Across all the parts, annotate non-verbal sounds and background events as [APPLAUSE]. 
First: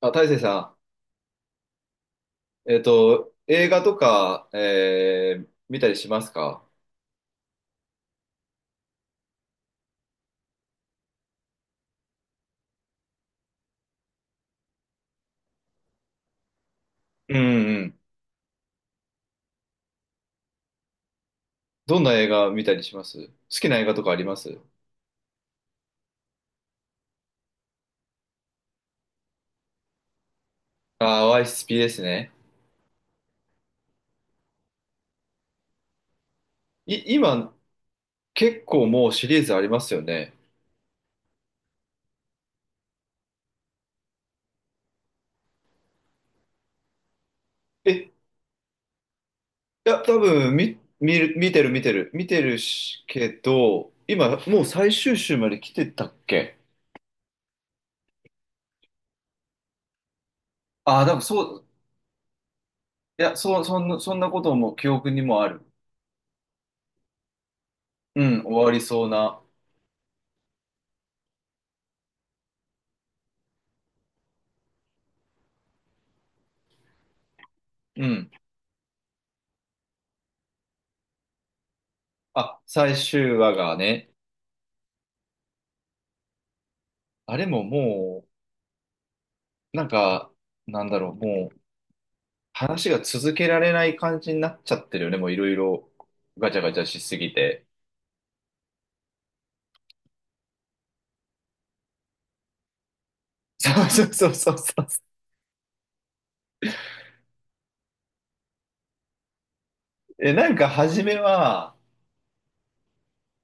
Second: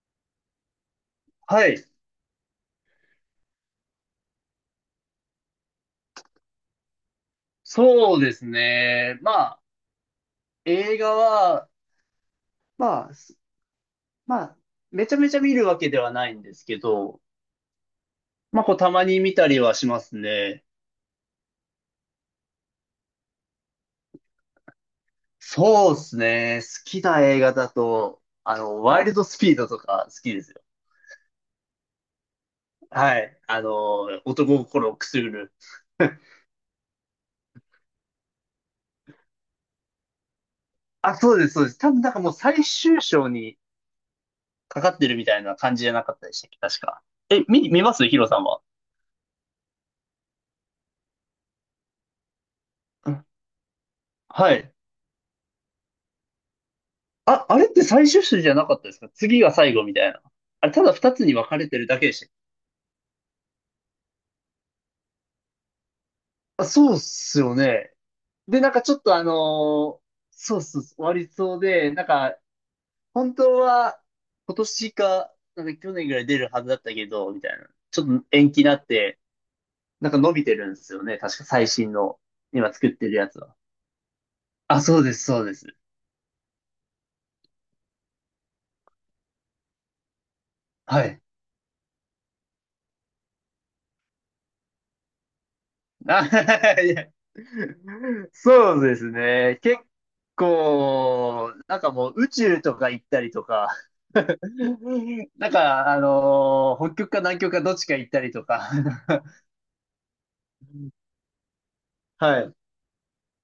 あ、大成さはい。ん、映画とか、見たりしますか？そうですね。まあ、映画は、まあ、すまあ、めちゃめちゃ見るわけではないんですけど、うんうん。まあ、こう、たまに見たりはしますね。どんな映画見たりします？好きな映画とかあります？そうですね。好きな映画だと、ワイルドスピードとか好きですよ。YSP ですね。はい。男心をくすぐる。[LAUGHS] 今、結構もうシリーズありますよね。あ、そうです、そうです。多分なんかもう最終章にかかってるみたいな感じじゃなかったでしたっけ、確か。見え、ますいヒロさんは？や、多分、見る、見てる見てる、見てるし、うん。けど、今、はもうい。最終週まで来てたっけ？あ、あれって最終種じゃなかったですか？次が最後みたいな。あれ、ただ二多分つにそ分かう、れてるだけでしたっけ？いや、そう、そんなことも記憶にもある。あ、そうっすよね。うん、終で、なわんりかちょっそうとな。ーそうそうそう、終わりそうで、なんか、本当は今年か、なんか去年ぐらい出るはずだったけど、みたいな。ちょうっとん。延期になって、なんか伸びてるんですよね。確か最新の、あ、今作っ最てるや終つ話は。がね。あ、そうです、そうです。あれももう、なんか、なんだはろう、い。もう、話が続けられない感じになっちゃってるよね、もういろいろ、ガチャガチあ、[LAUGHS] ャいしや、すぎて。そうですね。結構、なんかもう宇宙とか行ったりとか、そうそうそうそうそう。なんか、北極か南極かどっちか行ったりとか、[LAUGHS] え、なんか初めは、はい。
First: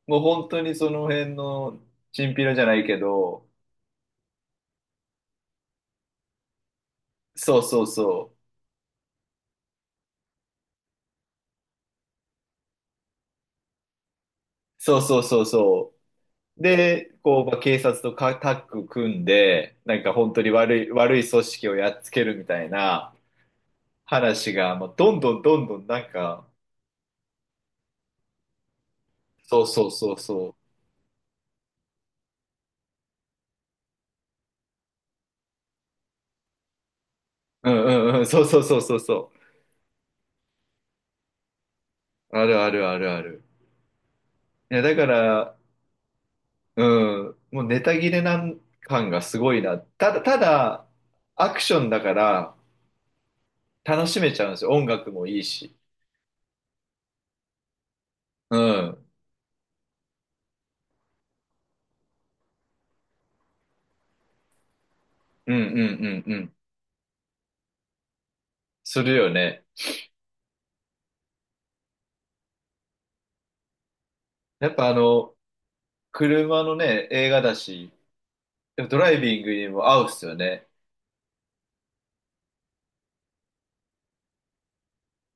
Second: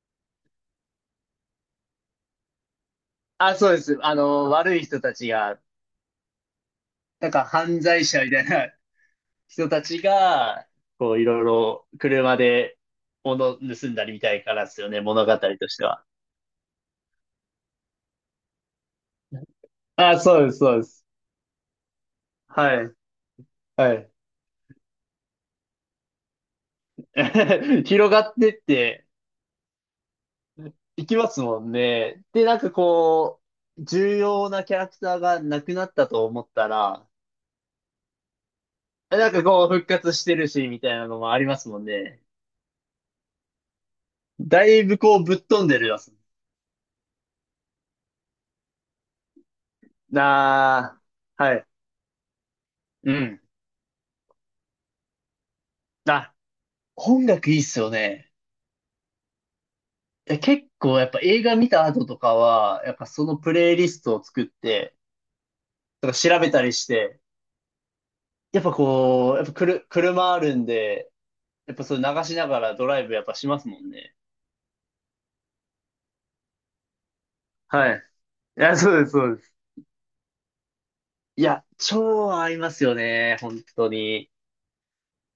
もう本当にその辺の、チンピラじゃないけど、あ、そうです。悪い人たちが、なんかそう犯そう罪そ者みう。たいな人たちが、こう、いろいろ車で物盗んだりみたいからですよそね、うそう物語そうとしてそは。う。で、こう、まあ、警察とかタッグ組んで、なんかあ、本当そうにです、そうで悪い、す。悪い組織をやっつけるみたいはい、なはい。話が、もうどんどんどんどんなんか、[LAUGHS] 広がってって、そうそうそうそう。行きますもんね。で、なんかこう、重要なキャラクターがなくなったと思ったら、うんうんうん、そうそうそうそうなそんかこう復活してるし、みたいなのもありますもんね。う。あるあるあるある。だいや、いだぶかこうぶっら、飛んでるやつ。うん、もうネタ切れなん感がすごいな。ただ、なあ、アはクい。ションだからうん。楽しめちゃうんですよ。音楽もいいし。あ、音楽いいっすよね。うん、うん結構やっぱ映画見た後とかは、やっぱそのプレイリストを作って、うんうとかんう調べん。たりして、やっぱするよこう、やっぱね。車あるんで、やっぱそれ流しながらドライブやっぱしますもんね。やっぱあの、車のね、映画だし、はい。いや、そドうでラす、イそうビでングす。にも合うっすよね。いや、超合いますよね。本当に。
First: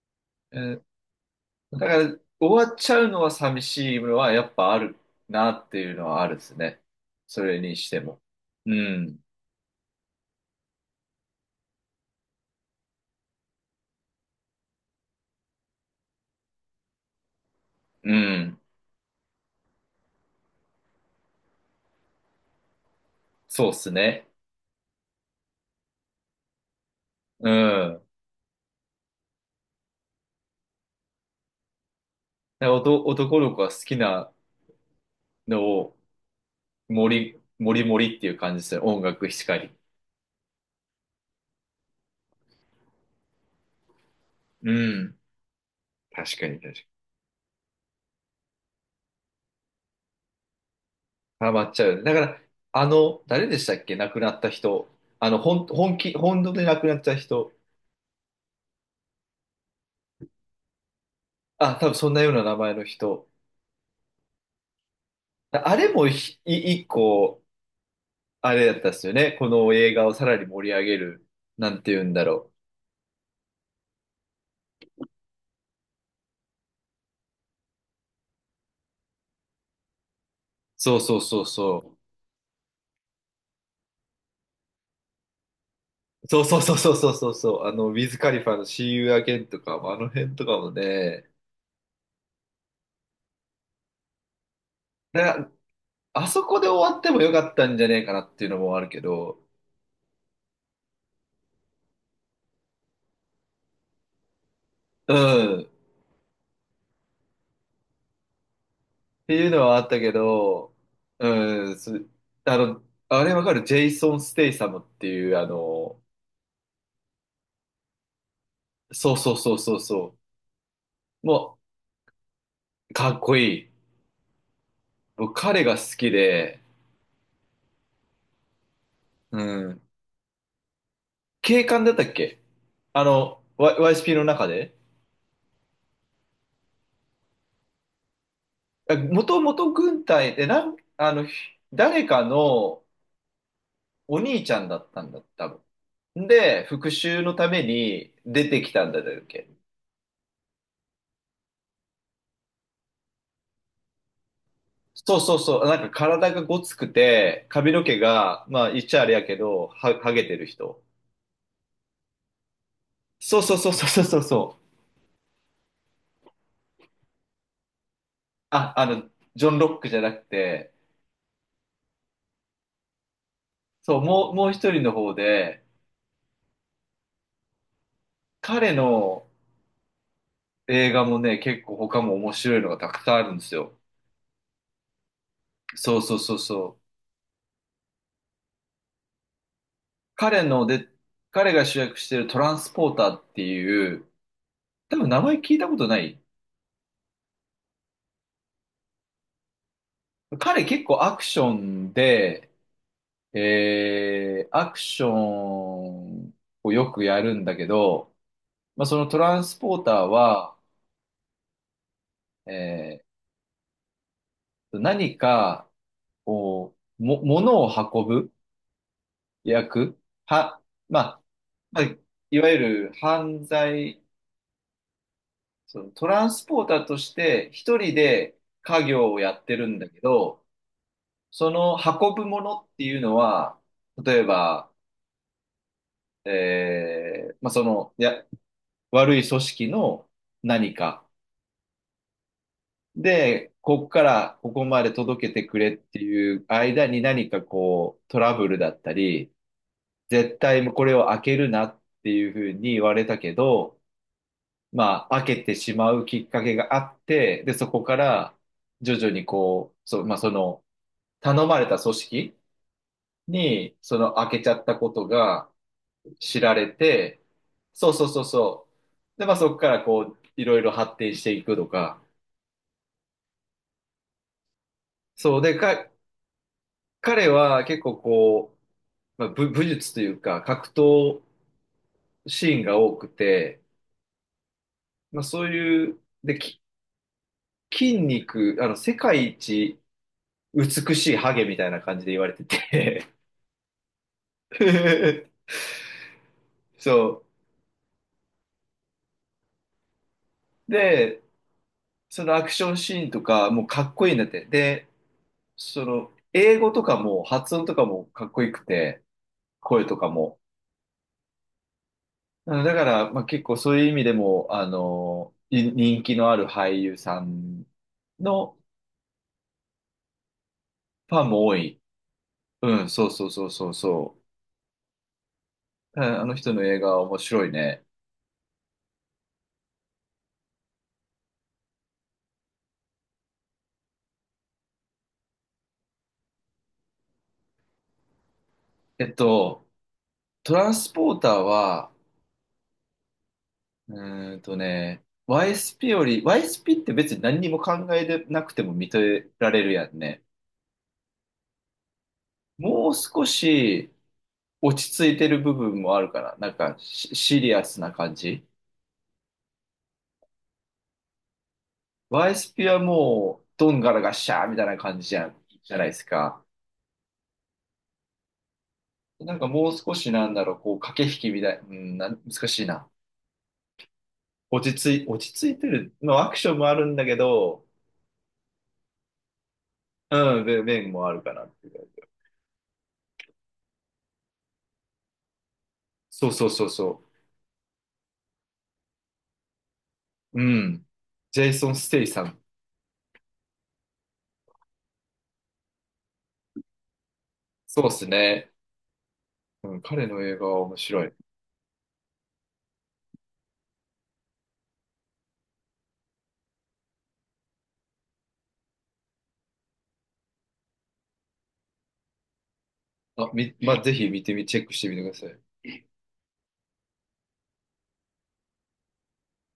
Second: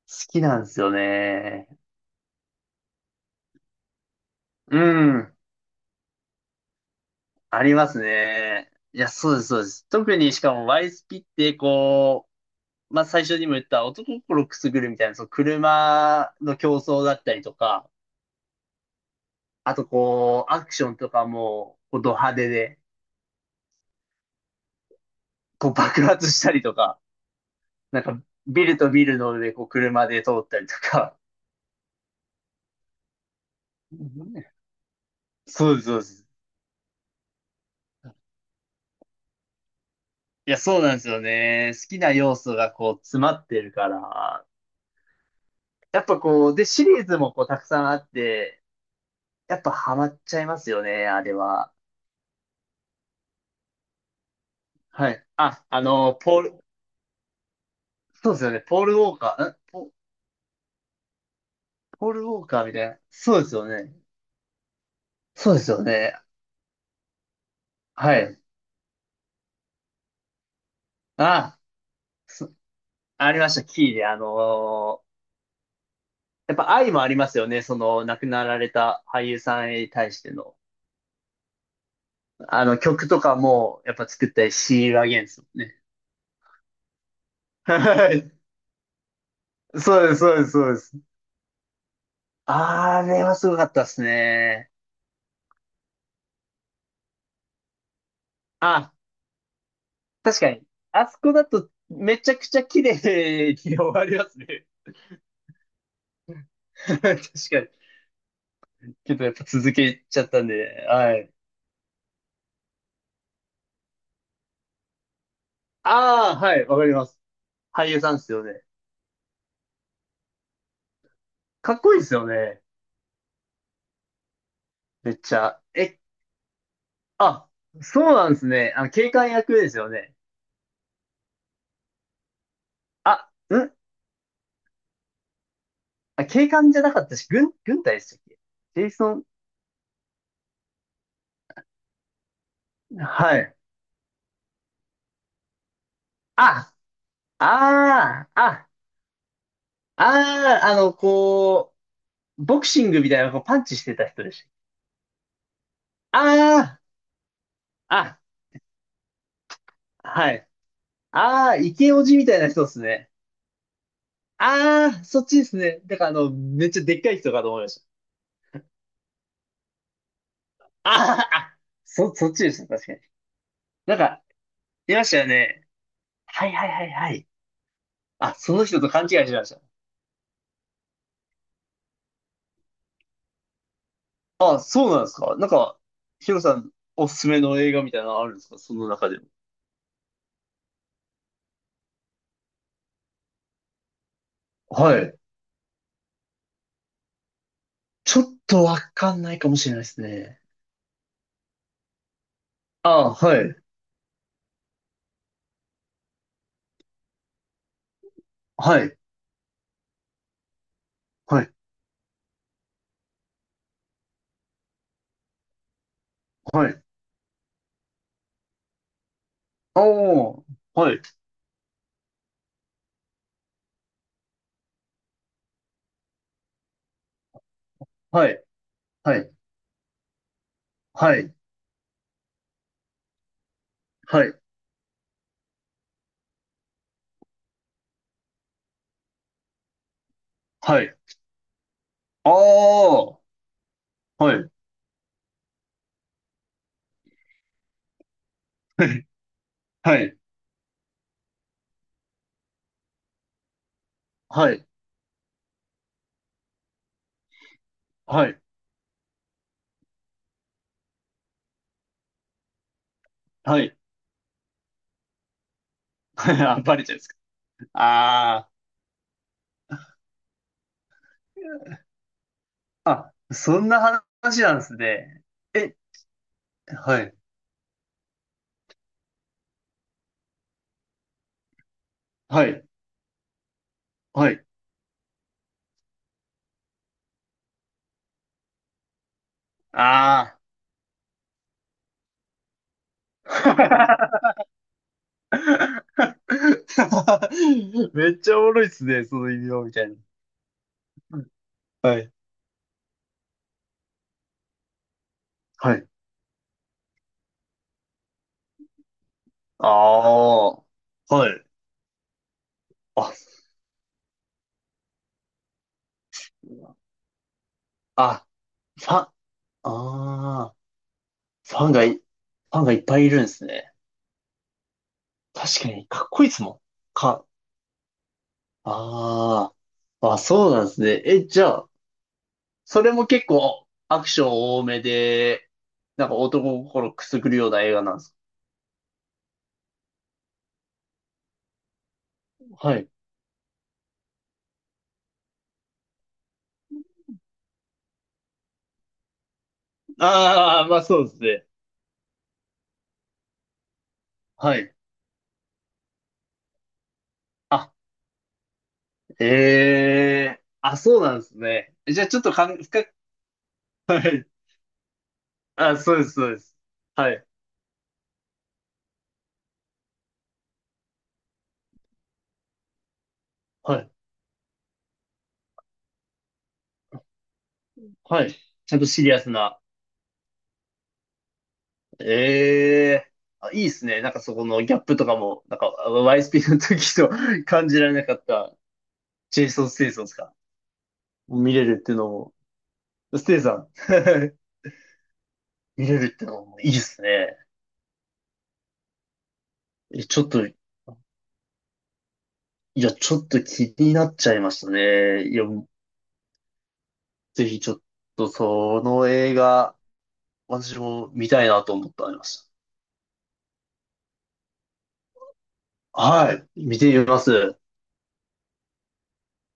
好きなんでうすんよね。だから、終わっちゃうのは寂しいのはやっぱうあるん。なっていうのはあるですね。それありにましてすも。ね。ういや、ん、そうです、そうです。特にしかもワイスピって、こう、まあ、最初にも言った男心くすぐるみたいな、その車の競争だったりとか、うん。あとこう、アクションとかも、こう、ド派手で、そうっすね。こう、爆発したりとか、うなん。んか、ビルとビルの上、こう、車で通ったりとか。なんか男の子が好きうなん。のそうです、そを、うです。もりもりっていう感じですよ。音楽しかり。いや、そうなんですよね。好きな要素がこう詰まってるから。うん。やっぱ確かこにう、で、確かシに。リーズもこうたくさんあって、やっぱハマっちゃいますよね、あれハマっは。ちゃう。だから、あの、誰でしたっけ？亡くなった人。はい。あの、ほあ、ん、本気、ポー本当でル、亡くなった人。そうですよね。あ、多分ポそんールなウようなォー名カーみ前のたいな。人。そうですよね。そうですあよれもね。一個、はい。あれだったっすよね。この映画をさらに盛り上げる。あ、なんて言うんだろそう。ありました、キーで。やっぱ愛もありますよね。その亡くなられた俳優さんに対しての。そうそうそうそう。あの曲とかも、やっぱ作ったり、シールアゲンストもね。そうそうそうそうそうそうそう、あはの、ウィズ・カい。リファの See You Again とかも、あそのうです、辺そうとです、かそもうです。ね、あれはすごかったですね。な、あそこで終わってもよかったんじゃねえかなっていうのもあるあ、けど、確かに。あそこだとめちゃくちゃ綺麗に終わりますね。うん、っ [LAUGHS] 確かに。けどやてっぱいうの続はあったけけちゃったんど、で、はい。うん、あの、あれわかるジェイソン・ステイサムっていう、あの、ああ、はい、わかります。俳優さんですよね。そうそうそうそうそう、もかっこいいですよね。う、かっこいい。めっ僕、ちゃ。彼が好きで、あ、そうなんですね。警官う役ですん、よね。警官だったっけ？ああ、の、YSP の中であ、警官じゃなかったし、軍隊でしたっけ？ジェイソン、もともと軍隊で、あの、誰かのはい。お兄ちゃんだったんだ、多分。で、あ、復讐のためにああ、出てあ、きたんだっけ。ああ、こう、ボクシングみたいな、こう、パンチしてた人でしそうそうそう。なんかた。体がごつあくて、髪の毛あ、が、まあ言っちゃあれやけど、あ、はげはてるい。人。ああ、イケオジみたいな人ですね。そうそうそうそうそうそう。ああ、そっちですね。だから、めっちゃでっかい人かと思いました。あ、あの、ジョン・ロックじゃなくて、あーあ、そっちですね。確かに。なそんう、か、もう、もう一人のいまし方たよで、ね。はい、はい、はい、はい。あ、その彼人と勘違いのしてました。映画もね、結構他も面白いのがたくさんあるんですよ。あ、そうなんですか？なんか、そうそうヒそうロさん、そう。おすすめの映画みたいなのあるんですか、その中でも？彼ので、彼が主役してるトランスポーターっていう、多は分い。名前聞いたことない？ちょっとわかんないかもしれないですね。彼結構アクションで、ああ、はい。アクションをよくやるんだけど、はまあ、い。そのトランスポーターは、はい。え何かはを、い。物を運ぶ役おー。は、はまい。あ、まあ、いわゆる犯罪、そのトランスポーターとして一人はでい。家業はをやい。ってるんだけど、はい。その運ぶものっていうのは、例えはい。ば、まあ、その、いや、悪い組織の何はい。かあー。で、ここかはらい。ここまで届けてくれっていう間に何かこうトラブルだった [LAUGHS] り、はい。絶対これを開けるなっていうふうに言われたけど、はい。まあ開けてしまうきっかけがあって、で、そこかはらい。徐々にこう、そう、まあその頼まれた組織はにい。[LAUGHS] その開けちゃったことが、はい。知らあ、れバレちゃうんですか？て、そうそうそうあそう。で、まあそこからこう、いろいろ発展していくとー。か。あ、そんな話なんですね。そう。で、え、はい。彼は結構こう、まあ、武術というか、格闘はシーンい。が多くて、はい。まあそういう、で、筋肉、あの、世界一あ美しいハゲみたいな感じで言われてて ー。[LAUGHS]。そ [LAUGHS] めっちゃおもろいっすね、その異名みたいな。う。で、はい。そのアクションシーンとか、もうかっこいいんだって。で、はそい。の、英語とかも、発音とかもかっこよくて、あ声とかも。あ。はい。うんだから、あ、まあ、結構そういう意味でも、あの、人気のある俳優さんあ、のああ。ファンも多い。ファンがいっうん、ぱそいいうるんそでうすそうそね。うそ確かに、う。かうっんこあいいのですも人ん。の映画は面か、白いね。ああ、あ、そうなんですね。じゃあ、それも結構アクション多めで、なんか男心くすぐるような映画なんですか？えっと、トランスポーターは、はい。うーんとね、YSP より、YSP って別に何にも考えてなくても認められるやんね。ああ、まあそうですね。もう少しはい。落ち着いてる部分もあるから、なんかシシリアあ、スな感じ。ええーあ、そうなんですね。じゃあちょっワとイスピは深く、もう、どんがはらがっい。しゃーみたいな感じじゃん、じあ、ゃないでそうすです、そうでか。す。はい。なんかもう少しなんだろう、こう、駆け引きみたい、うん、難しいな。はい。落ち着いてる。まあ、アクションもあるんだけど、はい。ちゃんとシリアスな。うん、面面もあるかなっていう。ええいいっすね。なんかそこのギャップとかも、なんか そうそう YSP のそう時そと [LAUGHS] 感じられなかったジェイソン・ステイソンですか？う。うん。ジェ見イれソン・るっスていうテイのさも、ん。ステイさん [LAUGHS] 見れるっていうのもいいっすね。そうですね。うん、彼ちのょっ映画と、いは面白い。や、ちょっと気になっちゃいましたね。いや、ぜひちょっとその映画、私も見たいなと思ってありましあ、まあ、ぜひ見てみ、チェックしてみてください。た。はい、見てみます。